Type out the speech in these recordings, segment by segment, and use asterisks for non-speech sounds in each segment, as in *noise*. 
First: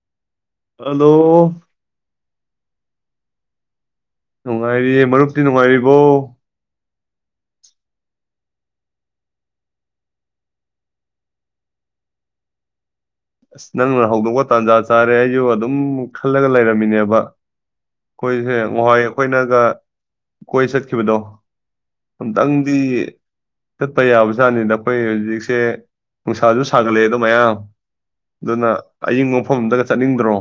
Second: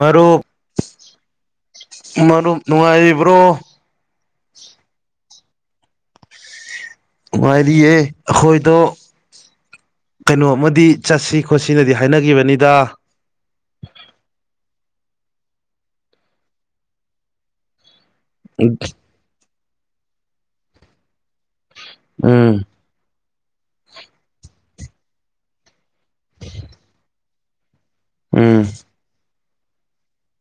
ꯃꯔ ꯍꯂꯣ ꯃꯔ ꯅꯨꯡꯉꯥꯏꯔꯤꯕ꯭ꯔꯣ ꯅꯨꯡꯉꯥꯏꯔꯤ ꯃꯔꯨꯞ ꯅꯉꯥꯏꯔꯤꯕ ꯉꯅꯨꯡꯉꯥꯏꯔꯤꯌꯦ ꯑꯩꯈꯣꯏꯗꯣ ꯀꯩꯅꯣꯃ ꯆꯠꯁꯤ ꯈꯣꯠꯁꯤꯅꯗꯤ ꯍꯥꯏꯅꯈꯤꯕꯅꯤꯗ ꯑꯁ ꯅꯪꯅ ꯍꯧꯗꯣꯛꯄ ꯇꯥꯟꯖꯥ ꯆꯥꯔꯦ ꯑꯩꯁꯨ ꯑꯗꯨꯝ ꯈꯜꯂꯒ ꯂꯩꯔꯝꯃꯤꯅꯦꯕ ꯑꯩꯈꯣꯏꯁꯦ ꯋꯥꯍꯣꯏ ꯑꯩꯈꯣꯏꯅꯒ ꯀꯣꯏ ꯁꯠꯈꯤꯕꯗꯥꯑꯣ ꯎꯝ ꯗꯪꯗꯤ ꯆꯠꯄ ꯌꯥꯕꯖꯥꯠꯅꯤꯗ ꯑꯩꯈꯣꯏ ꯍꯧꯖꯤꯛꯁꯦ ꯅꯨꯡꯁꯥꯁꯨ ꯁꯥꯒꯠꯂꯛꯑꯦꯗꯣ ꯃꯌꯥꯝ ꯎꯝ ꯑꯗꯨꯅ ꯑꯌ ꯃꯐꯝꯗꯒ ꯆꯠꯅꯤꯡꯗ꯭ꯔꯣ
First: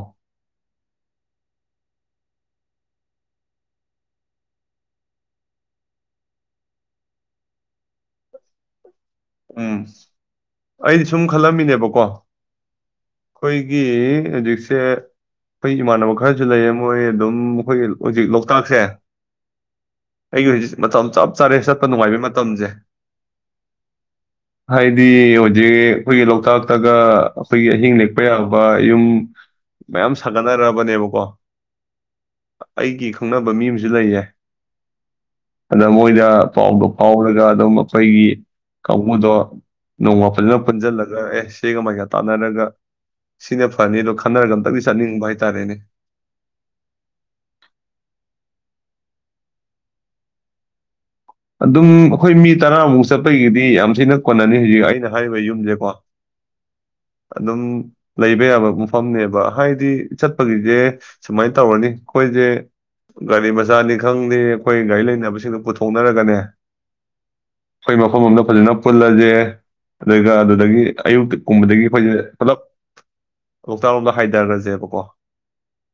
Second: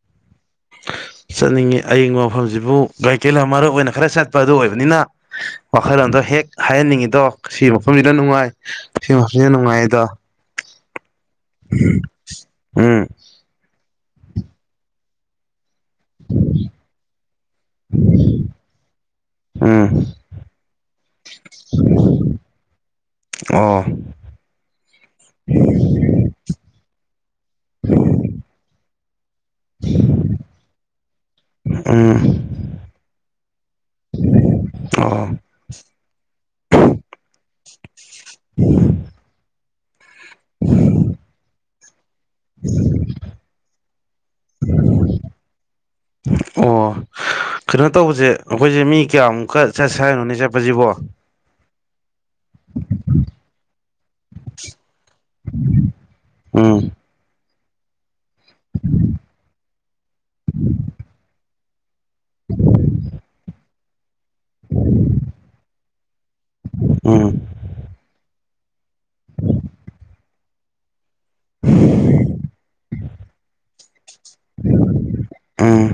ꯆꯠꯅꯤꯡꯉꯤ ꯑꯌꯤꯡꯕ ꯃꯐꯝꯁꯤꯕꯨ ꯀꯥꯏꯀꯦꯜ ꯑꯃ ꯃꯔꯨ ꯑꯣꯏꯅ ꯈꯔ ꯆꯠꯄ ꯑꯗꯨ ꯑꯣꯏꯕꯅꯤꯅ ꯋꯥꯈꯜꯂꯣꯟꯗꯣ ꯍꯦꯛ ꯍꯥꯏꯍꯟꯅꯤꯡꯉꯤꯗꯣ ꯁꯤ ꯃꯐꯝꯁꯤꯗ ꯅꯨꯡꯉꯥꯏ ꯁꯤ ꯃꯐꯝꯁꯤꯅ ꯎꯝ ꯅꯨꯡꯉꯥꯏꯗꯣ ꯑꯩꯗꯤ ꯁꯨꯝ ꯈꯜꯂꯝꯃꯤꯅꯦꯕꯀꯣ ꯎꯝ ꯑꯩꯈꯣꯏꯒꯤ ꯖꯤꯁ ꯑꯩꯈꯣꯏ ꯏꯃꯥꯟꯅꯕ ꯈꯔꯁꯨ ꯂꯩꯌꯦ ꯃꯣꯏ ꯑꯗꯨꯝ ꯑꯩꯈꯣꯏꯒꯤ ꯍꯧꯖꯤꯛ ꯂꯣꯛꯇꯥꯛꯁꯦ ꯎꯝ ꯑꯩꯒꯤ ꯍꯧꯖꯤꯛ ꯃꯇꯝ ꯆꯞ ꯆꯥꯔꯦ ꯆꯠꯄ ꯅꯨꯡꯉꯥꯏꯕꯩ ꯃꯇꯝꯁꯦ ꯑꯣ ꯍꯥꯏꯗꯤ ꯍꯧꯖꯤꯛ ꯑꯩꯈꯣꯏꯒꯤ ꯂꯣꯛꯇꯥꯛꯇꯒ ꯑꯩꯈꯣꯏꯒꯤ ꯑꯍꯤꯡ ꯂꯦꯛꯄ ꯌꯥꯕ ꯌꯨꯝ *unintelligible* ꯃꯌꯥꯝ ꯁꯥꯒꯠꯅꯔꯛꯑꯕꯅꯦꯕꯀꯣ ꯎꯝ ꯑꯩꯒꯤ ꯈꯪꯅꯕ ꯃꯤ ꯑꯃꯁꯨ ꯂꯩꯌꯦ ꯑꯣ ꯑꯗ ꯃꯣꯏꯗ ꯄꯥꯎꯗꯣ ꯐꯥꯎꯔꯒ *unintelligible* ꯑꯩꯈꯣꯏꯒꯤ ꯀꯥꯡꯕꯨꯗꯣ ꯅꯣꯡꯃ ꯐꯖꯅ ꯄꯨꯟꯁꯤꯜꯂꯒ ꯑꯦ *unintelligible* ꯇꯥꯟꯅꯔꯒ ꯁꯤꯅ ꯐꯅꯤ ꯑꯗꯣ ꯈꯟꯅꯔꯒ ꯑꯝꯇꯪꯗꯤ ꯆꯠꯅꯤꯡꯕ ꯍꯥꯏꯇꯥꯔꯦꯅꯦ ꯑꯣ ꯀꯩꯅꯣ ꯇꯧꯕꯁꯦ ꯑꯩꯈꯣꯏꯁꯦ ꯃꯤ ꯀꯌꯥꯃꯨꯛꯀ ꯆꯠꯁ ꯍꯥꯏꯅꯣꯅꯦ ꯆꯠꯄꯁꯤꯕꯣ ꯑꯗꯨꯝ ꯑꯩꯈꯣꯏ ꯃꯤ ꯇꯔꯥꯃꯨꯛ ꯆꯠꯄꯒꯤꯗꯤ ꯌꯥꯝ ꯊꯤꯅ ꯀꯣꯟꯅꯅꯤ ꯍꯧꯖꯤꯛ ꯑꯩꯅ ꯍꯥꯏꯔꯤꯕ ꯌꯨꯝꯁꯦꯀꯣ ꯎꯝ ꯑꯗꯨꯝ ꯂꯩꯕ ꯌꯥꯕ ꯃꯐꯝꯅꯦꯕ ꯍꯥꯏꯗꯤ ꯆꯠꯄꯒꯤꯗꯤ ꯁꯨꯃꯥꯏꯅ ꯇꯧꯅꯤ ꯑꯩꯈꯣꯏꯁꯦ ꯒꯥꯔꯤ ꯃꯆꯥꯥꯅꯤ ꯃꯊꯪꯗꯤ ꯑꯩꯈꯣꯏ ꯒꯥꯔꯤ ꯂꯩꯅꯕꯁꯤꯡꯗꯨ ꯄꯨꯊꯣꯛꯅꯔꯒꯅꯦ ꯎꯝ ꯑꯩꯈꯣꯏ ꯃꯐꯝ ꯑꯃꯗ ꯐꯖꯅ ꯄꯨꯜꯂꯁꯦ ꯑꯗꯨꯒ ꯑꯗꯨꯗꯒꯤ ꯑꯌꯨꯛ ꯀꯨꯝꯕꯗꯒꯤ ꯑꯩꯈꯣꯏꯁꯦ ꯄꯨꯂꯞ ꯂꯣꯛꯇꯥꯛꯔꯣꯝꯗ ꯍꯥꯏꯊꯔꯁꯦꯕꯀꯣ ꯎꯝ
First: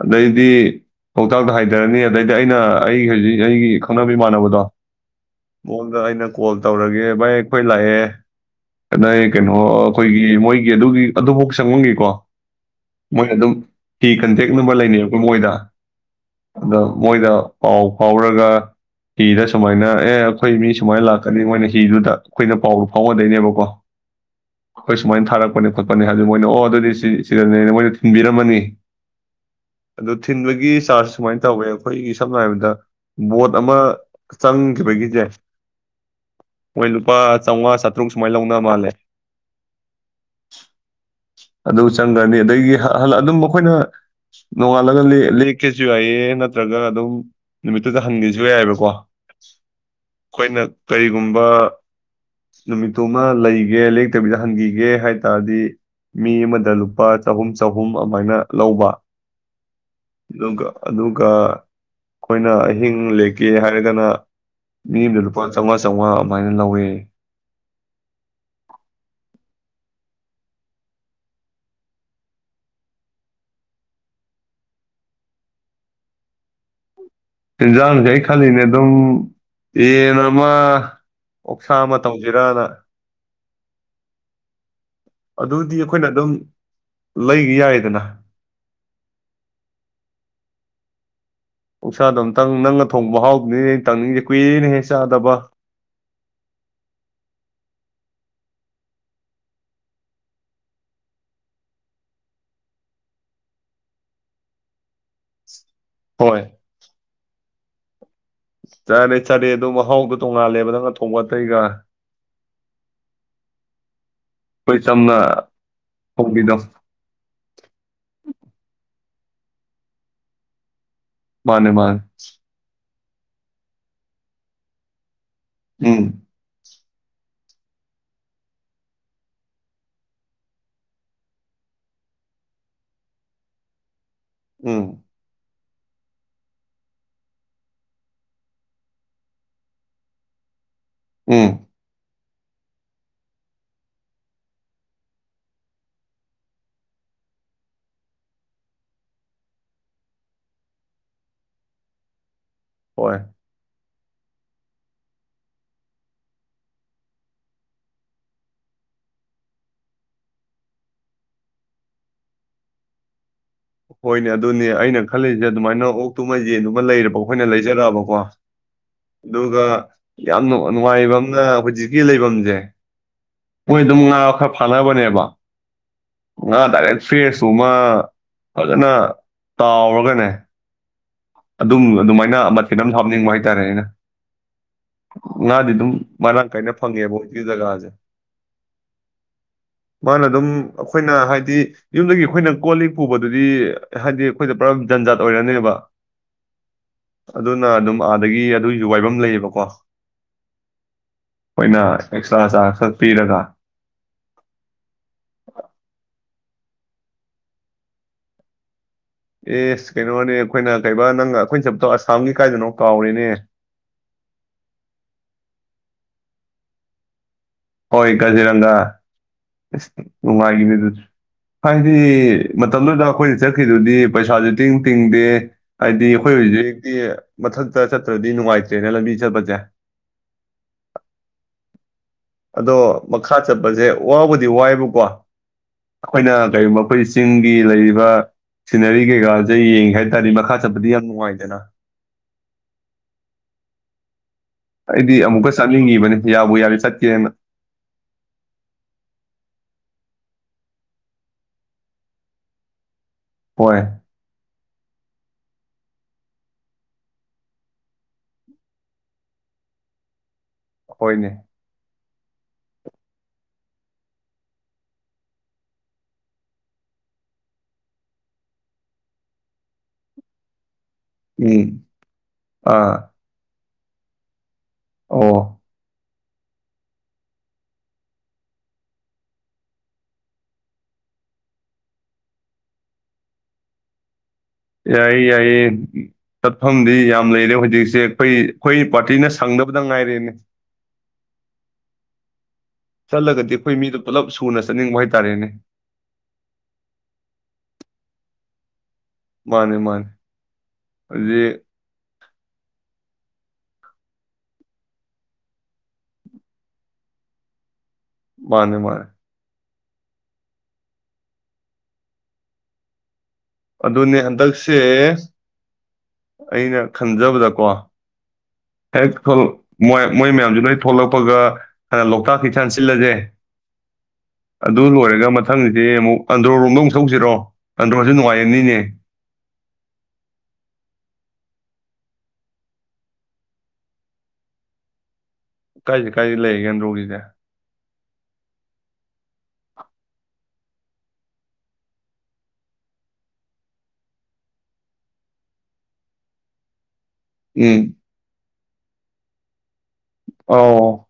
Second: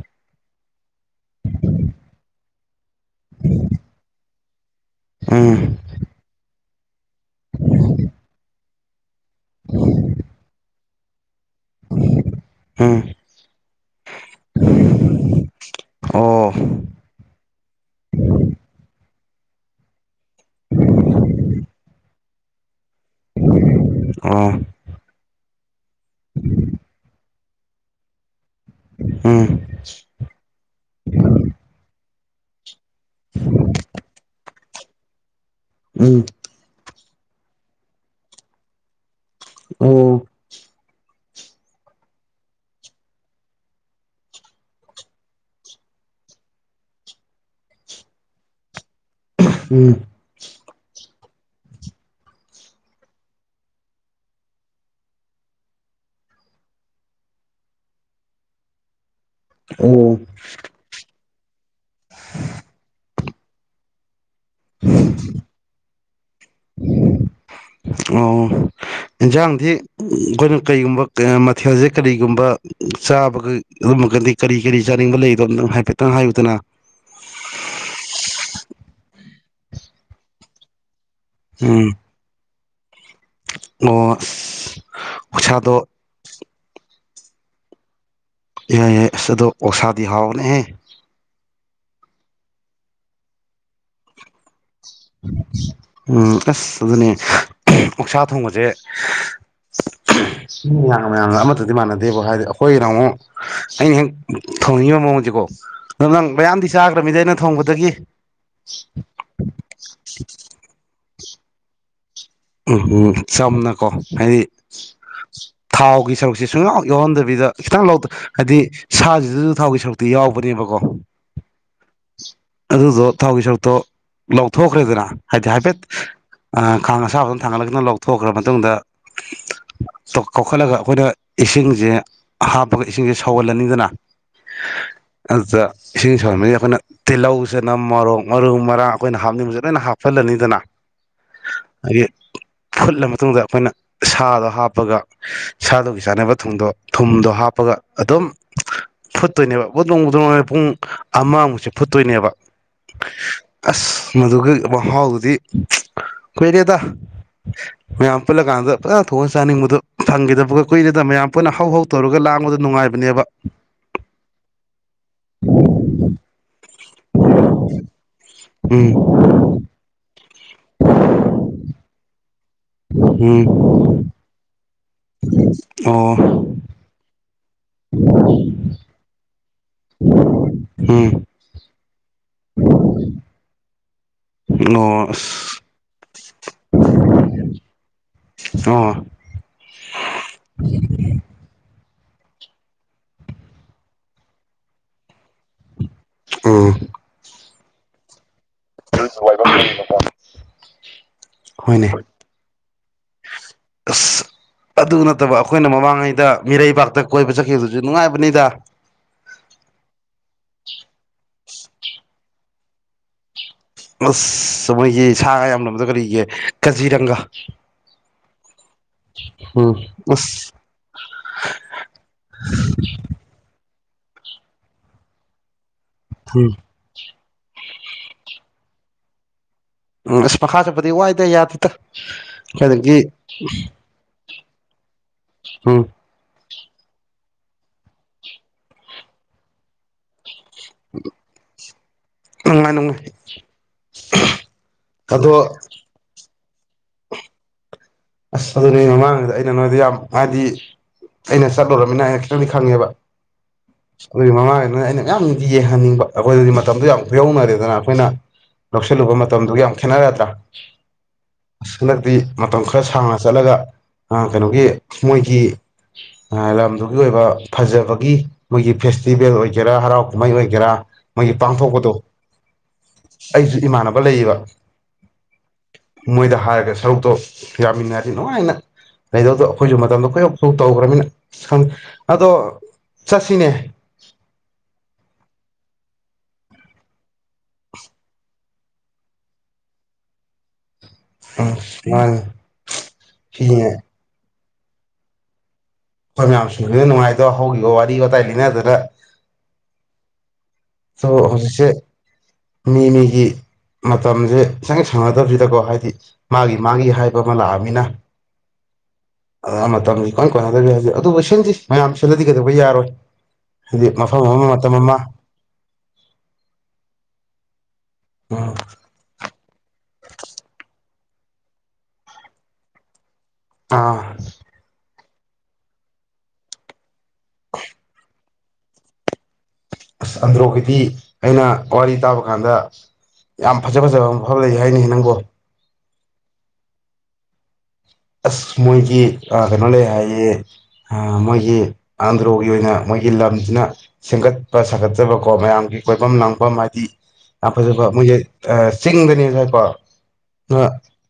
ꯑꯗꯩꯗꯤ ꯂꯧꯇꯥꯛꯇ ꯍꯥꯏꯊꯔꯅꯤ ꯑꯗꯩꯗꯤ ꯑꯩꯅ ꯑꯩꯒꯤ ꯍꯧꯖꯤꯛ ꯑꯩꯒꯤ ꯈꯪꯅꯕ ꯏꯃꯥꯟꯅꯕꯗꯣ ꯎꯝ ꯃꯉꯣꯟꯗ ꯏꯩꯅ ꯀꯣꯜ ꯇꯧꯔꯒꯦ ꯚꯥꯏ ꯑꯩꯈꯣꯏ ꯂꯥꯛꯑꯦ ꯑꯗꯩꯩ ꯀꯩꯅꯣ ꯑꯩꯈꯣꯏꯒꯤ ꯑꯗꯨꯒꯤ ꯑꯗꯨꯕꯨꯛ ꯆꯪꯉꯝꯈꯤꯀꯣ ꯎꯝ ꯃꯣꯏ ꯑꯗꯨꯝ ꯀꯤ ꯀꯟꯇꯦꯛ ꯅꯝꯕꯔ ꯂꯩꯅꯩꯕꯀꯣ ꯃꯣꯏꯗ ꯑꯣ ꯑꯗ ꯃꯣꯏꯗ ꯄꯥꯎ ꯐꯥꯎꯔꯒ ꯍꯤꯗ ꯁꯨꯃꯥꯏꯅ ꯑꯦ ꯑꯩꯈꯣꯏ ꯃꯤ ꯁꯨꯃꯥꯏꯅ ꯂꯥꯛꯀꯅꯤ ꯃꯣꯏꯅ ꯍꯤꯗꯨꯗ ꯑꯩꯈꯣꯏꯅ ꯄꯥꯎꯗꯨ ꯐꯥꯎꯅꯗꯣꯏꯅꯦꯕꯀꯣ ꯑꯣ ꯑꯩꯈꯣꯏ ꯁꯨꯃꯥꯏꯅ ꯊꯥꯔꯛꯄꯅꯦ ꯈꯣꯠꯄꯅꯦ ꯍꯥꯏ ꯃꯣꯏꯅ ꯑꯣ ꯑꯗꯨꯗꯤ ꯁꯤ ꯁꯤꯗꯅꯦꯅ ꯃꯣꯏꯗ ꯊꯤꯟꯕꯤꯔꯝꯃꯅꯤ ꯎꯝ ꯑꯗꯨ ꯊꯤꯟꯕꯒꯤ ꯆꯥꯔꯖ ꯁꯨꯃꯥꯏꯅ ꯇꯧꯋꯦ ꯑꯩꯈꯣꯏꯒꯤ ꯁꯝꯅ ꯍꯥꯏꯔꯕꯗ ꯕꯣꯠ ꯑꯃ ꯆꯪꯈꯤꯕꯒꯤꯁꯦ ꯎꯝ ꯃꯣꯏ ꯂꯨꯄꯥ ꯆꯧꯉꯥ ꯆꯇ꯭ꯔꯨꯛ ꯁꯨꯃꯥꯏꯅ ꯂꯧꯅꯕ ꯃꯥꯜꯂꯦ ꯑꯣ ꯑꯗꯨ ꯆꯪꯒ꯭ꯔꯅꯤ ꯑꯗꯒꯤ ꯑꯗꯨꯝ ꯑꯩꯈꯣꯏꯅ ꯅꯣꯡꯉꯥꯜꯂꯒ ꯂꯦꯛꯀꯦꯁꯨ ꯌꯥꯏꯌꯦ ꯅꯠꯇ꯭ꯔꯒ ꯑꯗꯨꯝ ꯅꯨꯃꯤꯠꯇꯨꯗ ꯍꯟꯒꯦꯁꯨ ꯌꯥꯏꯑꯕꯀꯣ ꯎꯝ ꯑꯩꯅ ꯀꯔꯤꯒꯨꯝꯕ ꯅꯨꯃꯤꯠꯇꯨꯃ ꯂꯩꯒꯦ ꯍꯤꯗ ꯍꯟꯈꯤꯒꯦ ꯍꯥꯏ ꯇꯥꯔꯗꯤ ꯃꯤ ꯑꯃꯗ ꯂꯨꯄꯥ ꯆꯍꯨꯝ ꯆꯍꯨꯝ ꯑꯗꯨꯃꯥꯏꯅ ꯂꯧꯕ ꯑꯣ ꯑꯗꯨꯒ ꯑꯗꯨꯒ ꯑꯩꯈꯣꯏꯅ ꯑꯍꯤꯡ ꯂꯦꯛꯀꯦ ꯍꯥꯏꯔꯒꯅ ꯃꯤ ꯑꯃꯗ ꯂꯨꯄꯥ ꯆꯥꯝꯃꯉꯥ ꯆꯥꯝꯃꯉꯥ ꯑꯗꯨꯃꯥꯏꯅ ꯂꯧꯋꯤ ꯌꯦꯟꯁꯥꯡꯗꯤ ꯑꯩꯈꯣꯏꯅ ꯀꯔꯤꯒꯨꯝꯕ ꯃꯊꯦꯜꯁꯦ ꯀꯔꯤꯒꯨꯝꯕ ꯆꯥꯕꯒ ꯑꯗꯨꯝꯃꯒꯗꯤ ꯀꯔꯤ ꯀꯔꯤ ꯆꯥꯅꯤꯡꯕ ꯂꯩꯗꯣꯇꯪ ꯍꯥꯏꯐꯦꯠꯇꯪ ꯍꯥꯏꯌꯨꯗꯅ ꯏꯟꯖꯥꯡꯁꯦ ꯑꯩ ꯈꯜꯂꯤꯅꯦ ꯑꯗꯨꯝ ꯌꯦꯟ ꯑꯃ ꯑꯣꯛꯁꯥ ꯎꯝ ꯑꯃ ꯇꯧꯁꯤꯔꯥꯅ ꯑꯣ ꯑꯁ ꯑꯣꯛꯁꯥꯗꯣ ꯂꯩꯒꯤ ꯌꯥꯏꯗꯅ꯫ ꯌꯥꯏ- ꯌꯥꯏ ꯑꯁ ꯑꯗꯣ ꯑꯣꯛꯁꯥꯗꯤ ꯍꯥꯎꯕꯅꯦꯍꯦ! ꯑꯣꯛꯁꯥꯗꯣ ꯑꯃꯇꯪ ꯅꯪꯅ ꯊꯣꯡꯕ ꯃꯍꯥꯎꯗꯨꯅꯤꯅꯦ ꯑꯩꯅ ꯇꯪꯅꯤꯡꯉꯤꯁꯦ ꯀꯨꯏꯔꯦꯅꯦꯍꯦ ꯆꯥꯗꯕ ꯎꯝ ꯑꯁ ꯑꯗꯨꯅꯦ ꯑꯣꯛ ꯁꯥꯥ ꯊꯣꯡꯕꯁꯦ ꯃꯤ ꯃꯌꯥꯝ ꯃꯌꯥꯝꯒ ꯑꯃꯠꯇꯗꯤ ꯃꯥꯟꯅꯗꯦꯕꯣ ꯍꯥꯏꯗꯤ ꯑꯩꯈꯣꯏꯒꯤꯅ ꯑꯃꯨꯛ ꯑꯩꯅ ꯍꯦꯛ ꯊꯣꯡꯅꯤꯡꯉꯤꯕ ꯃꯑꯣꯡꯁꯦꯀꯣ ꯑꯗꯨ ꯅꯪ ꯍꯣꯏ ꯃꯌꯥꯝꯗꯤ ꯆꯥꯈ꯭ꯔꯕꯃꯤꯗ ꯅꯪ꯫ ꯊꯣꯡꯕꯗꯒꯤ ꯆꯔ- ꯆꯔꯦ ꯑꯗꯨ ꯃꯍꯥꯎꯗꯣ ꯇꯣꯡꯉꯥꯜꯂꯦꯕ ꯅꯪꯅ ꯊꯣꯡ *unintelligible* ꯎ ꯎꯝ ꯆꯝꯅꯥꯀꯣ ꯍꯥꯏꯗꯤ ꯆꯝꯅ ꯊꯥꯎꯒꯤ ꯁꯔꯨꯛꯁꯦ ꯊꯣꯡꯕꯤꯗꯣ ꯁꯨꯡꯌꯥꯎ ꯌꯥꯎꯍꯟꯗꯕꯤꯗ ꯈꯤꯇꯪ ꯂꯧ ꯍꯥꯏꯗꯤ ꯁꯥ ꯁꯤꯗꯁꯨ ꯊꯥꯎꯒꯤ ꯁꯔꯨꯛꯇꯤ ꯌꯥꯎꯕꯅꯦꯕꯥꯀꯣ ꯃꯥꯅꯦ- ꯃꯥꯅꯦ꯫ ꯊꯥꯎꯒꯤ ꯁꯔꯨꯛꯇꯣ ꯂꯧꯊꯣꯛꯈ꯭ꯔꯦꯗꯅ ꯍꯥꯏꯗꯤ ꯍꯥꯏꯐꯦꯠ ꯎꯝ ꯑ ꯈꯥꯡ ꯑꯁꯥꯕ ꯑꯃ ꯊꯥꯡꯒꯠꯂꯒ ꯅꯪ ꯂꯧꯊꯣꯛꯈ꯭ꯔꯕ ꯃꯇꯨꯡꯗ ꯀꯣꯛ ꯈꯠꯂꯒ ꯑꯩꯈꯣꯏꯅ ꯏꯁꯤꯡꯁꯦ ꯍꯥꯞꯄꯒ ꯏꯁꯤꯡꯁꯦ ꯁꯧꯍꯜꯂꯅꯤꯗꯅ ꯎꯝ꯫ ꯑꯗꯨꯗ ꯏꯁꯤꯡ ꯁꯧꯍꯟꯕꯁꯤꯗ ꯑꯩꯈꯣꯏꯅ ꯇꯤꯜꯍꯧ ꯆꯥꯅꯝ ꯃꯣꯔꯣꯛ ꯃꯔꯨ ꯃꯔꯥꯡ ꯑꯩꯈꯣꯏꯅ ꯍꯥꯞꯅꯤꯡꯕꯁꯦ ꯂꯣꯏꯅ ꯍꯥꯞꯐꯜꯂꯅꯤꯗꯅ ꯎꯝ꯫ ꯑꯗꯒꯤ ꯐꯨꯠꯂ ꯃꯇꯨꯡꯗ ꯑꯩꯈꯣꯏꯅ ꯁꯥꯗꯣ ꯍꯥꯞꯄꯒ ꯁꯥꯗꯨꯒꯤ ꯆꯥꯅꯕ ꯊꯨꯝꯗꯣ ꯊꯨꯝꯗꯣ ꯍꯥꯞꯄꯒ ꯑꯗꯨꯝ ꯐꯨꯠꯇꯣꯏꯅꯦꯕ ꯕꯣꯗꯔꯣꯡ-ꯕꯣꯗꯔꯣꯡ ꯍꯥꯏꯔꯒ ꯄꯨꯡ ꯑꯃꯃꯨꯛꯁꯦ ꯐꯨꯠꯇꯣꯏꯅꯦꯕ ꯍꯣꯏ ꯑꯁ ꯃꯗꯨꯒꯤ ꯃꯍꯥꯎꯗꯨꯗꯤ ꯆ ꯀꯨꯏꯔꯦꯗ ꯃꯌꯥꯝ ꯄꯨꯜꯂ ꯀꯥꯟꯗ ꯐꯖꯅ ꯊꯣꯛꯉꯥ ꯆꯥꯅꯤꯡꯕꯗꯣ ꯐꯪꯈꯤꯗꯕꯒ ꯀꯨꯏꯔꯦꯗ ꯃꯌꯥꯝ ꯄꯨꯟꯅ ꯍꯧ- ꯍꯧ ꯇꯧꯔꯒ ꯂꯥꯡꯕꯗꯣ ꯅꯨꯡꯉꯥꯏꯕꯅꯦꯕ꯫ ꯍꯣꯏꯅꯦ ꯑꯗꯨꯅꯦ ꯑꯩꯅ ꯈꯜꯂꯤꯖꯦ ꯑꯗꯨꯃꯥꯏꯅ ꯑꯣꯛꯇꯨꯃ ꯌꯦꯟꯗꯨ ꯑꯃ ꯂꯩꯔꯕ ꯑꯩꯈꯣꯏꯅ ꯂꯩꯖꯔꯛꯑꯕꯀꯣ ꯑꯗꯨꯒ ꯎꯝ꯫ ꯌꯥꯝ ꯅꯨꯡꯉꯥꯏꯕ ꯑꯃꯅ ꯍꯧꯖꯤꯛꯀꯤ ꯂꯩꯕꯝꯖꯦ *inaudible* ꯃꯣꯏ ꯑꯗꯨꯝ ꯉꯥ ꯐꯅꯕꯅꯦꯕ ꯑꯣ ꯉꯥ ꯗꯥꯏꯔꯦꯛ ꯐ꯭ꯔꯦꯁ ꯇꯨꯃ ꯐꯖꯅꯥ ꯇꯥꯎꯔꯒꯅꯦ ꯎꯝ ꯑꯗꯨꯨꯡ ꯑꯗꯨꯃꯥꯏꯅ ꯑꯃ ꯈꯤꯇꯪ ꯍꯥꯞꯅꯤꯡꯕ ꯍꯥꯏꯇꯥꯔꯦ ꯑꯩꯅ ꯑꯣ ꯂꯥꯛꯗꯤ ꯑꯁ ꯑꯗꯨ ꯃꯔꯥꯡ ꯀꯥꯏꯅ ꯐꯪꯉꯦꯕ ꯍꯧꯖꯤꯛ ꯖꯒꯥꯁꯦ ꯑ ꯃꯥꯅ ꯑꯗꯨꯝ ꯑꯩꯈꯣꯏꯅ ꯍꯥꯏꯗꯤ ꯌꯨꯝꯗꯒꯤ ꯑꯩꯈꯣꯏꯅ ꯀꯣꯜ ꯂꯤꯛ ꯄꯨꯕꯗꯨꯗꯤ ꯍꯥꯏꯗꯤ ꯑꯩꯈꯣꯏꯗ ꯄꯨꯔ ꯖꯟꯖꯥꯠ ꯑꯣꯏꯔꯅꯦꯕ ꯑꯝ ꯑꯗꯨꯅ ꯑꯗꯨꯝ ꯑꯥꯗꯒꯤ ꯑꯗꯨꯒꯤꯁꯨ ꯋꯥꯏꯕꯝ ꯂꯩꯌꯦꯕꯀꯣ ꯑꯩꯈꯣꯏꯅ ꯍꯣꯏꯅꯦ ꯑꯦꯛꯁꯇ꯭ꯔꯥ ꯆꯥꯔꯖ ꯈꯛ ꯄꯤꯔꯒ ꯑꯁ ꯑꯗꯨ ꯅꯠꯇꯕ ꯑꯩꯈꯣꯏꯅ ꯃꯃꯥꯡꯉꯩꯗ ꯃꯤꯔꯩꯕꯥꯛꯇ ꯀꯣꯏꯕ ꯆꯠꯈꯤꯕꯗꯨꯁꯨ ꯅꯨꯡꯉꯥꯏꯕꯅꯤꯗ ꯑꯦꯁ ꯀꯩꯅꯣꯅꯦ ꯑꯩꯈꯣꯏꯅ ꯀꯩ ꯅꯪ ꯑꯩꯈꯣꯏ ꯆꯄꯇꯣ ꯑꯁꯥꯝꯒꯤ ꯀꯥꯏꯗꯅꯣ ꯀꯥꯎꯔꯤꯅꯦ ꯑꯁ ꯃꯣꯏꯒꯤ ꯁꯥꯒ ꯌꯥꯝ ꯂꯝꯕꯗ ꯀꯔꯤꯒꯤ ꯀꯖꯤꯔꯪꯒ ꯍꯣꯏ ꯀꯖꯤꯔꯪꯒꯥ ꯎꯝ ꯑꯁ ꯑꯁ ꯅꯨꯡꯉꯥꯏꯈꯤꯅꯤ ꯑꯗꯨꯁꯨ ꯍꯥꯏꯗꯤ ꯃꯇꯝꯗꯨꯗ ꯑꯩꯈꯣꯏ ꯆ ꯆꯈꯤꯗꯨꯗꯤ ꯄꯩꯁꯥꯁꯨ ꯇꯤꯡ ꯇꯤꯡꯗꯦ ꯍꯥꯏꯗꯤ ꯑꯩꯈꯣꯏ ꯎꯝ ꯍꯧꯖꯤꯛ ꯍꯧꯖꯤꯛꯇꯤ ꯃꯊꯛ ꯆꯠꯇ꯭ꯔꯗꯤ ꯅꯨꯡꯉꯥꯏꯇ꯭ꯔꯦꯅꯦ ꯂꯝꯕꯤ ꯆꯠꯄꯁꯦ ꯎꯝ ꯏꯁ ꯃꯈꯥ ꯆꯠꯄꯗꯤ ꯋꯥꯏꯗ ꯌꯥꯗꯦꯇ ꯑꯗꯣ ꯃꯈꯥ ꯆꯠꯄꯁꯦ ꯋꯥꯎꯕꯗꯤ ꯋꯥꯏꯕꯀꯣ ꯎꯝ ꯑꯩꯈꯣꯏꯅ ꯀꯔꯤꯒꯨꯝꯕ ꯑꯩꯈꯣꯏ ꯆꯤꯡꯒꯤ ꯂꯩꯔꯤꯕ ꯁꯤꯅꯔꯤ ꯀꯩꯀꯥꯁꯦ ꯌꯦꯡꯉꯦ ꯍꯥꯏꯕ ꯇꯥꯔꯗꯤ ꯃꯈꯥ ꯆꯠꯄꯗꯤ ꯌꯥꯝ ꯅꯨꯡꯉꯥꯏꯗꯅ ꯅꯨꯡꯉꯥꯏ ꯅꯅꯨꯡꯉꯥꯏ *unintelligible* ꯑꯩꯗꯤ ꯑꯃꯨꯛꯀ ꯆꯠꯅꯤꯡꯉꯤꯕꯅꯤ ꯌꯥꯎꯕꯨ ꯌꯥ ꯁꯇ ꯑꯃ ꯑꯁ ꯑꯗꯨꯅꯦ ꯃꯃꯥꯡꯁꯤꯗ ꯑꯩꯅ ꯅꯣꯏꯗ ꯌꯥꯝ ꯍꯥꯏꯗꯤ ꯑꯩꯅ ꯆꯠꯂꯨꯃꯤꯅ ꯑꯩꯅ ꯈꯤꯇꯪꯗꯤ ꯈꯪꯉꯦꯕ ꯍꯣꯏ ꯑꯗꯨꯒꯤ ꯃꯃꯥꯡꯒꯤ ꯑꯩꯅ ꯌꯥꯝ ꯅꯨꯡꯇꯌꯦ ꯈꯪꯍꯟꯅꯤꯡꯕ ꯑꯩꯈꯣꯏꯗꯗꯤ ꯃꯇꯝꯗꯨꯣ ꯌꯥꯝ ꯀꯌꯧꯅꯔꯦꯗꯅ ꯑꯩꯈꯣꯏꯅ ꯂꯧꯁꯤꯜꯂꯨꯕ ꯃꯇꯝꯗꯨꯒ ꯌꯥꯝ ꯈꯦꯠꯅꯔꯗ꯭ꯔꯥ ꯑꯩꯈꯣꯏꯅꯦ ꯃ ꯃꯇꯝꯣꯟ ꯈ ꯈꯔ ꯁꯥꯡꯅ ꯆꯠꯂꯒ ꯀꯩꯅꯣꯒꯤ ꯃꯣꯏꯒꯤ ꯂꯝꯗꯨꯒꯤ ꯑꯣꯏꯕ ꯐꯖꯕꯒꯤ ꯃꯣꯏꯒꯤ ꯐꯦꯁꯇꯤꯚꯦꯜ ꯑꯣꯏꯒꯦꯔꯥ ꯍꯔꯥꯎ ꯀꯨꯝꯍꯩ ꯑꯣꯏꯒꯦꯔꯥ ꯃꯣꯏꯒꯤ ꯎꯝ ꯄꯥꯡꯊꯣꯛꯄꯗꯣ ꯑꯥ ꯑꯩꯁꯨ ꯏꯃꯥꯟꯅꯕ ꯕꯂꯕ ꯑꯣ ꯃꯣꯏꯗ ꯍꯥꯏꯔꯒ ꯁꯔꯨꯛꯇꯣ ꯌꯥꯃꯤꯟꯅꯔꯁꯤ ꯅꯨꯡꯉꯥꯏꯅ ꯂꯩꯗꯧꯗꯣ ꯑꯩꯈꯣꯏꯁꯨ ꯃꯇꯝꯗꯣ ꯀꯣꯏꯧꯁꯨ ꯇꯧꯈ꯭ꯔꯅꯤꯅ ꯈꯪ ꯑꯗꯣ ꯆꯠꯁꯤꯅꯦ ꯌꯥꯏꯌꯦ ꯌꯥꯏꯌꯦ ꯆꯠꯐꯝꯗꯤ ꯌꯥꯝ ꯂꯩꯔꯦ ꯍꯧꯖꯤꯛꯁꯦ ꯑꯩꯈꯣꯏ ꯑꯩꯈꯣꯏ ꯄꯥꯔꯇꯤꯅ ꯁꯪꯗꯕꯗ ꯉꯥꯏꯔꯦꯅꯦ ꯑ ꯆꯠꯂꯒꯗꯤ ꯑꯩꯈꯣꯏ ꯃꯤꯗ ꯄꯨꯂꯞ ꯊꯨꯅ ꯆꯠꯅꯤꯡꯕ ꯍꯥꯏꯇꯥꯔꯦꯅꯦ ꯑꯩꯈꯣꯏ ꯃꯌꯥꯝꯁꯤꯡꯗꯨꯅ ꯅꯨꯡꯉꯥꯏꯗꯣ ꯍꯧꯈꯤꯕ ꯋꯥꯔꯤ ꯋꯥꯇꯥꯏ ꯂꯩꯅ ꯑꯗꯨꯅ ꯃꯥꯅꯦ ꯃꯥꯅꯦ ꯇꯣ ꯍꯧꯖꯤꯛ ꯍꯧꯖꯤꯛꯁꯦ ꯃꯤ ꯃꯤꯒꯤ ꯃꯇꯝꯁꯦ ꯁꯪ ꯁꯪꯅꯗꯕꯁꯤꯗꯀꯣ ꯍꯥꯏꯗꯤ ꯃꯥꯒꯤ ꯃꯥꯒꯤ ꯍꯥꯏꯕ ꯑꯃ ꯂꯥꯛꯑꯅꯤꯅ ꯃꯥꯅꯦ ꯃꯥꯅꯦ ꯃꯇꯝꯁꯤ ꯀꯣꯏꯅ ꯀꯣꯟꯅꯗꯕꯤ ꯍꯥꯏꯁꯦ ꯑꯗꯨꯕꯨ ꯁꯤꯟꯁꯤ ꯃꯌꯥꯝ ꯁꯤꯜꯂꯗꯤ ꯀꯩꯗꯧꯕ ꯌꯥꯔꯣꯏ ꯍꯥꯏꯗꯤ ꯑꯗꯨꯅꯦ ꯃꯐꯝ ꯑꯃ ꯍꯟꯗꯛꯁꯦ ꯃꯇꯝ ꯑꯃ ꯑꯩꯅ ꯈꯟꯖꯕꯗꯀꯣ ꯎꯝ ꯍ ꯈ ꯃꯣꯏ ꯃꯣꯏ ꯃꯌꯥꯝꯁꯨ ꯅꯣꯏ ꯊꯣꯛꯂꯛꯄꯒ ꯍꯅ ꯂꯣꯛꯇꯥꯛ ꯍꯩꯁꯥꯟ ꯁꯤꯜꯂꯁꯦ ꯑꯥ ꯗꯔ ꯍꯔꯦ ꯃꯊꯪ ꯑꯟꯗ꯭ꯔꯝ ꯑꯃꯨꯛꯁꯤꯔꯣ ꯑ ꯉꯅꯤꯅꯦ ꯑꯁ ꯑꯟꯗ꯭ꯔꯣꯒꯤꯗꯤ ꯑꯩꯅ ꯋꯥꯔꯤ ꯇꯥꯕ ꯀꯥꯟꯗ ꯌꯥꯝ ꯐꯖ ꯐꯖꯕ ꯃꯐꯝ ꯂꯩ ꯍꯥꯏꯅꯤ ꯅꯪꯕꯨꯣ ꯀꯥꯏꯁꯤ ꯀꯥꯏꯗ ꯂꯩꯒꯦꯟꯗ꯭ꯔꯣꯒꯤꯁꯦ ꯑꯁ ꯃꯣꯏꯒꯤ ꯀꯩꯅꯣ ꯂꯩ ꯍꯥꯏꯌꯦ ꯃꯣꯏꯒꯤ ꯑꯟꯗ꯭ꯔꯣꯒꯤ ꯑꯣꯏꯅ ꯃꯣꯏꯒꯤ ꯂꯝꯁꯤꯅ ꯁꯦꯝꯒꯠꯄ ꯁꯥꯒꯠꯆꯕꯀꯣ ꯃꯌꯥꯝꯒꯤ ꯀꯣꯏꯐꯝ ꯂꯥꯡꯐꯝ ꯍꯥꯏꯗꯤ ꯎꯝ ꯑꯁꯄꯦ ꯆꯤꯡꯗꯅꯤꯁꯨꯥꯏꯀꯣ ꯑꯣ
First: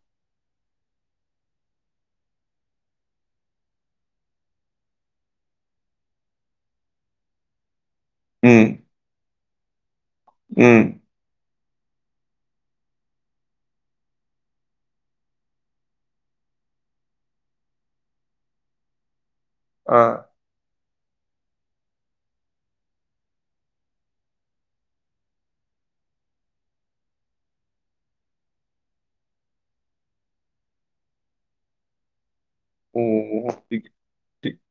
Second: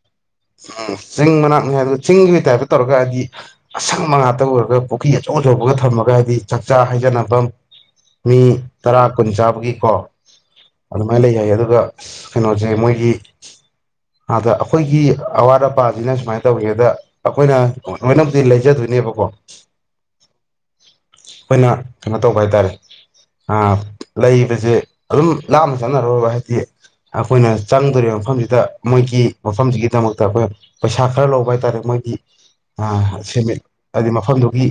ꯁꯤꯤꯡ ꯃꯅ ꯪ ꯑ ꯆꯤꯡꯒꯤ ꯇꯥꯏꯞꯇ ꯇꯧꯔꯒ ꯍꯥꯏꯗꯤ ꯑꯁꯪꯕ ꯉꯥꯛꯇ ꯎꯔꯒ ꯄꯨꯈ꯭ꯔꯤ ꯑꯆꯧ ꯑꯆꯧꯕꯒ ꯊꯝꯃꯒ ꯍꯥꯏꯕꯗꯤ ꯆꯥꯛꯆꯥ ꯍꯩꯖꯅꯐꯝ ꯃꯤ ꯎꯝ ꯇꯔꯥ ꯀꯨꯟꯖꯥ ꯑꯗꯨꯒꯤꯀꯣ ꯎꯝ ꯑꯗꯨꯗ ꯃꯦꯂ ꯑꯗꯨꯣ ꯑꯗꯨꯒ ꯀꯩꯅꯣꯁꯦ ꯃꯣꯏꯒꯤ ꯑꯗ ꯑꯩꯈꯣꯏꯒꯤ ꯑꯋꯥꯠ ꯑꯄꯥꯁꯤꯅ ꯁꯨꯃꯥꯏꯅ ꯇꯧꯒꯦ ꯑꯗ ꯑꯩꯈꯣꯏꯅ ꯂꯣꯏꯅꯕꯨꯗꯤ ꯂꯩꯖꯗꯣꯏꯅꯦꯕꯀꯣ ꯑꯥ ꯑꯩꯈꯣꯏꯅ ꯀꯩꯅꯣ ꯇꯧꯕ ꯍꯥꯏ ꯇꯥꯔꯦ ꯂꯩꯕꯁꯦ ꯑꯗꯨꯝ ꯂꯥꯞꯅ ꯆꯠꯅꯔꯣꯏꯕ ꯍꯥꯏꯕꯗꯤ ꯑꯩꯈꯣꯏꯅ ꯆꯪꯗꯣꯔꯤꯕ ꯃꯐꯝꯁꯤꯗ ꯃꯣꯏꯒꯤ ꯃꯐꯝꯁꯤꯒꯤꯗꯃꯛꯇ ꯑꯩꯈꯣꯏ ꯄꯩꯁꯥ ꯈꯔ ꯂꯧꯕ ꯍꯥꯏꯇꯥꯔꯦ ꯃꯣꯏꯒꯤ ꯑ ꯑꯣ ꯁꯦꯝꯃꯤ ꯇꯤꯛ ꯍꯥꯏꯗꯤ ꯇꯤꯛ ꯃꯐꯝꯗꯨꯒꯤ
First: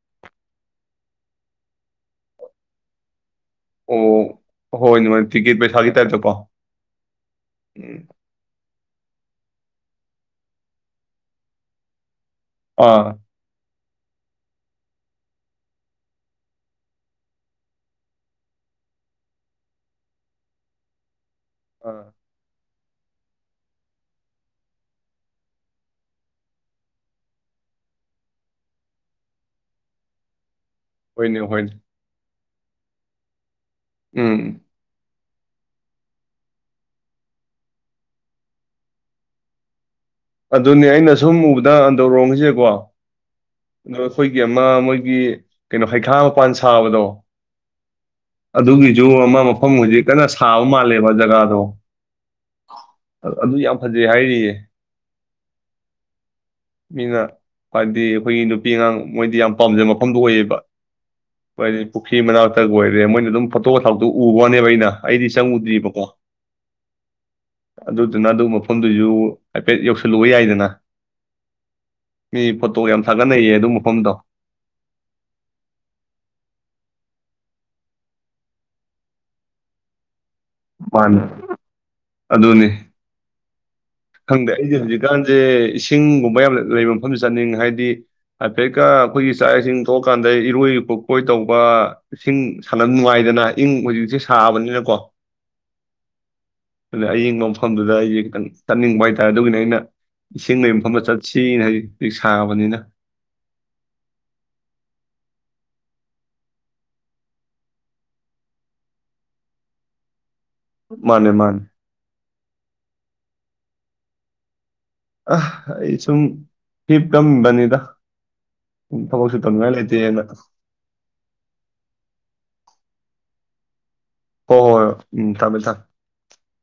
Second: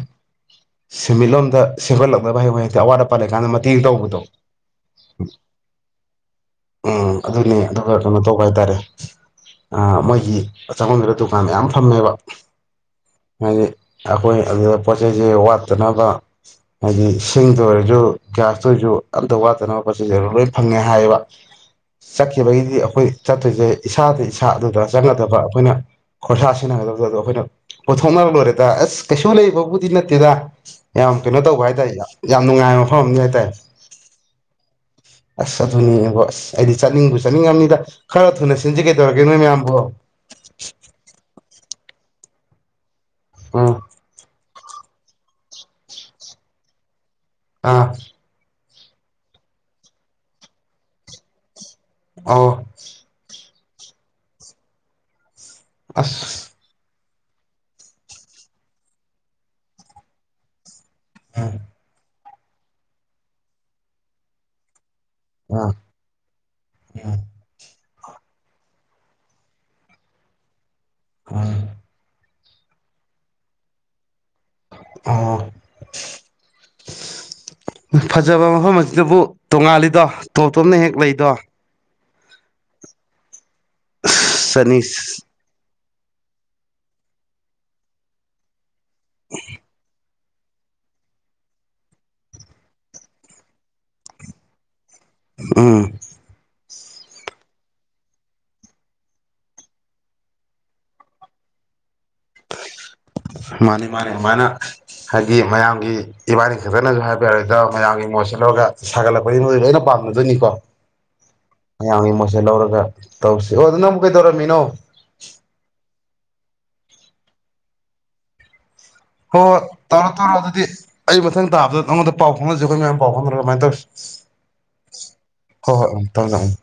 ꯁꯦꯟꯃꯤꯠꯂꯣꯟꯝꯗ ꯁꯦꯝꯒꯠꯂꯛꯅꯕ ꯍꯥꯏ ꯍꯦꯛꯇ ꯑꯋꯥꯠ ꯑꯄꯥ ꯂꯩ ꯀꯀꯥꯟꯗ ꯃꯇꯦꯡ ꯇꯧꯕꯗꯣ ꯑꯣ ꯍꯣꯏꯅꯦ ꯍꯣꯏꯅꯦ ꯇꯤꯀꯦꯠ ꯄꯩꯁꯥꯒꯤ ꯇꯥꯏꯞꯇꯀꯣ ꯎꯝ ꯑꯗꯨꯅꯦ ꯎꯝ ꯑꯗꯨꯒ ꯀꯩꯅꯣ ꯇꯧꯕ ꯍꯥꯏꯇꯥꯔꯦ ꯑꯥ ꯃꯣꯏꯒꯤ ꯆꯪꯕꯝ ꯗꯨꯗꯥ ꯗꯨꯀꯥꯟ ꯃꯌꯥꯝ ꯐꯝꯃꯦꯕ ꯑꯥ *unintelligible* ꯍꯥꯏꯗꯤ ꯑꯩꯈꯣꯏ ꯑꯗꯨꯗ ꯄꯣꯠ ꯆꯩꯩꯖꯦ ꯋꯥꯠꯇꯅꯕ ꯍꯥꯏꯗꯤ ꯁꯤꯡꯗ ꯑꯣꯏꯔꯁꯖꯨ ꯒ꯭ꯌꯥꯁꯇ ꯑꯣꯏꯔꯖꯨ ꯑꯝꯇ ꯋꯥꯠꯇꯅꯕ ꯄꯣꯠꯆꯁꯦ ꯂꯣꯏ ꯐꯪꯉꯦ ꯍꯥꯏꯌꯦꯕ ꯑꯥ ꯆꯠꯈꯤ ꯕꯩꯗꯤ ꯑꯩꯈꯣꯏ ꯆꯠꯇ꯭ꯔꯤꯖꯦ ꯏꯁꯥꯗ ꯏꯁꯥ ꯑꯗꯨꯗ ꯆꯪꯒꯗꯕ ꯑꯩꯈꯣꯏꯅ ꯈꯣꯔꯁꯥ ꯁꯤꯖꯤꯟꯅꯒꯗꯕꯗꯣ ꯑꯩꯈꯣꯏꯅ ꯄꯨꯊꯣꯛꯅꯔ ꯂꯣꯏꯔꯦꯗ ꯑꯁ ꯀꯩꯁꯨ ꯂꯩꯕꯕꯨꯗꯤ ꯅꯠꯇꯦꯗ ꯌꯥꯝ ꯍꯣꯏꯅꯦ ꯀꯩꯅꯣ ꯇꯧꯕ ꯍꯣꯏꯅꯦ ꯍꯥꯏꯇꯥꯔꯦ ꯌꯥꯝ ꯅꯨꯡꯉꯥꯏꯕ ꯃꯐꯝ ꯑꯝꯅꯤ ꯍꯥꯏꯇꯥꯔꯦ ꯎꯝ ꯑꯁ ꯑꯗꯨꯅꯤꯅꯦ ꯑꯁ ꯑꯩꯗꯤ ꯆꯠꯅꯤꯡꯕꯨ ꯆꯠꯅꯤꯡꯉꯃꯤꯗ ꯈꯔ ꯊꯨꯅꯁꯤ ꯁꯤꯟꯖꯦ ꯀꯩꯇꯧꯔꯒꯦ ꯅꯣꯏ ꯃꯌꯥꯝꯕꫭ ꯑꯗꯨꯅꯦ ꯑꯩꯅ ꯁꯨꯝ ꯎꯕꯗ ꯑꯟꯗ꯭ꯔꫭꯝꯒꯤꯖꯦꯀꫭ ꯎꯝ *unintelligible* ꯒꯤ ꯑꯃ ꯃꯣꯏꯒꯤ ꯀꯩꯅꯣ ꯍꯩꯈꯥ ꯃꯄꯥꯟ ꯁꯥꯕꯗꯣ ꯑꯥ ꯑꯗꯨꯒꯤꯖꯨ ꯑꯃ ꯃꯐꯝ ꯍꯧꯖꯤꯛ ꯀꯟꯅ ꯁꯥꯕ ꯃꯥꯜꯂꯦꯕ ꯖꯒꯥꯗꯣ ꯑ *unintelligible* ꯐꯥꯖꯩ ꯍꯥꯏꯔꯤꯌꯦ ꯑꯁ ꯃꯤꯅꯥ ꯍꯥꯏꯕꯗꯤ ꯑꯩꯈꯣꯏꯒꯤ ꯅꯨꯄꯤ ꯑꯉꯥꯡ ꯃꯣꯏꯗꯤ ꯌꯥꯝ ꯄꯥꯝꯖꯕ ꯃꯐꯝꯗꫭ ꯑꯣꯏꯌꯦꯕ ꯃꯥꯔꯇꯕꯦ ꯄꯨ ꯄꯨꯈꯤ ꯃꯅꯥꯛꯇꯒ ꯑꫭꯏꯔꯦ ꯃꯣꯏꯅ ꯑꯗꯨꯝ ꯐꯣꯇꯣꯒ ꯊꯥꯒꯠꯂꯛꯄꯗꫭ ꯎꯕ ꯋꯥꯅꯦꯕ ꯑꯩꯅ ꯑꯩꯗꯤ ꯎꯝ ꯆꯪꯉꯨꯗ꯭ꯔꯤꯕꯀꯣ ꯎꯝ ꯑꯗꯨꯗꯨꯅ ꯑꯗꯨ ꯃꯐꯝꯗꯨꯖꯨ ꯍꯥꯏꯐꯦꯠ ꯌꯧꯁꯜꯂꯨꯕ ꯌꯥꯏꯗꯅ ꯑꯥ ꯃꯤ ꯐꫭꯠꯇꫭ ꯊꯥꯒꯠꯅꯩꯌꯦ ꯑꯗꯨ ꯃꯐꯝꯗꯣ ꯑꯣ *inaudible* ꯐꯖꯕ ꯃꯐꯝ ꯑꯁꯤꯗꯕꯨ ꯇꯣꯡꯉꯥꯜꯂꯤꯗꯣ ꯇꯣꯞ ꯇꯣꯞꯅ ꯍꯦꯛ ꯃꯥꯅꯦ ꯂꯩꯗꯣ ꯑꯗꯨꯅꯤ ꯈꯪꯗꯦ ꯆꯅꯤ ꯑꯩꯗꯤ ꯍꯧꯖꯤꯛ ꯀꯥꯟꯁꯦ ꯆꯤꯡꯒꯨꯝꯕ ꯌꯥꯝ ꯂꯩꯕ ꯃꯐꯝꯗ ꯆꯥꯅꯤꯡꯉꯩ ꯍꯥꯏꯗꯤ ꯀꯩꯀꯥ ꯑꯩꯈꯣꯏꯒꯤ ꯆꯛ ꯏꯁꯤꯡ ꯀꯥꯟꯗ ꯏꯔꯣꯏ ꯄꯣꯛꯄꯣꯏ ꯇꯧꯕ ꯏꯁꯤꯡ ꯁꯥꯟꯅꯕ ꯅꯨꯡꯉꯥꯏꯗꯅ ꯏꯪ ꯍꯧꯖꯤꯛꯁꯦ ꯁꯥꯕꯅꯤꯅꯀꯣ ꯎꯝ ꯑꯗꯨꯅ ꯑꯌꯤꯡꯕ ꯃꯐꯝꯗꯨꯗ ꯑꯩꯁꯦ ꯈꯤꯇꯪ ꯆꯠꯅꯤꯡꯕ ꯍꯥꯏꯇꯥꯔꯦ ꯑꯗꯨꯒꯤꯅꯦ ꯑꯩꯅ ꯏꯁꯤꯡ ꯂꯩꯕ ꯃꯐꯝꯗ ꯆꯠꯁꯤꯅ ꯍꯥꯏꯖꯦ ꯍꯧꯖꯤꯛ ꯁꯥꯕꯅꯤꯅ ꯃꯥꯅꯤ ꯃꯥꯅꯤ ꯑꯗꯨꯃꯥꯏꯅ ꯍꯥꯏꯗꯤ ꯃꯌꯥꯝꯒꯤ ꯏꯕꯥꯅꯤ ꯈꯛꯇꯅꯁꯨ ꯍꯥꯏꯕ ꯌꯥꯔꯣꯏꯗꫭ ꯃꯌꯥꯝꯒꯤ ꯃꯣꯠꯁꯨ ꯂꯧꯔꯒ ꯁꯥꯒꯠꯂꯛꯄꯅꯤꯅ ꯃꯣꯏꯖꯨ ꯂꯣꯏꯅ ꯄꯥꯝꯅꯗꯣꯏꯅꯤꯀꯣ ꯃꯥꯅꯦ ꯃꯥꯅꯦ ꯃꯌꯥꯝꯒꯤ ꯃꯣꯠꯁꯦ ꯂꯧꯔꯒ ꯇꯧꯁꯤ ꯑꯣ ꯑꯗꯨ ꯅ ꯑꯃꯨꯛ ꯀꯩꯗꯧꯔꯝꯃꯤꯅꯣ ꯑ ꯑꯩ ꯁꯨꯝ ꯊꯤꯞ ꯀꯝ ꯅꯤꯗ ꯍꯣꯏ ꯍꯣꯏ ꯇꯧꯔꯣ ꯇꯧꯔꯣ ꯑꯗꯨꯗꯤ ꯑꯩ ꯃꯊꯪ ꯇꯥꯕꯗ ꯅꯪꯉꯣꯟꯗ ꯄꯥꯎ ꯐꯥꯎꯅꯖꯦ ꯑꯩꯈꯣꯏ ꯃꯌꯥꯝ ꯍꯥꯎꯟ ꯃꯥꯏ ꯍꯣꯏ ꯍꯣꯏ ꯍꯣꯏ. ꯎꯝ ꯊꯝꯃꯦ ꯊꯝꯃꯦ ꯍꯣꯏ ꯍꯣꯏ ꯑꯣꯟꯇꯪ ꯉꯝ *unintelligible*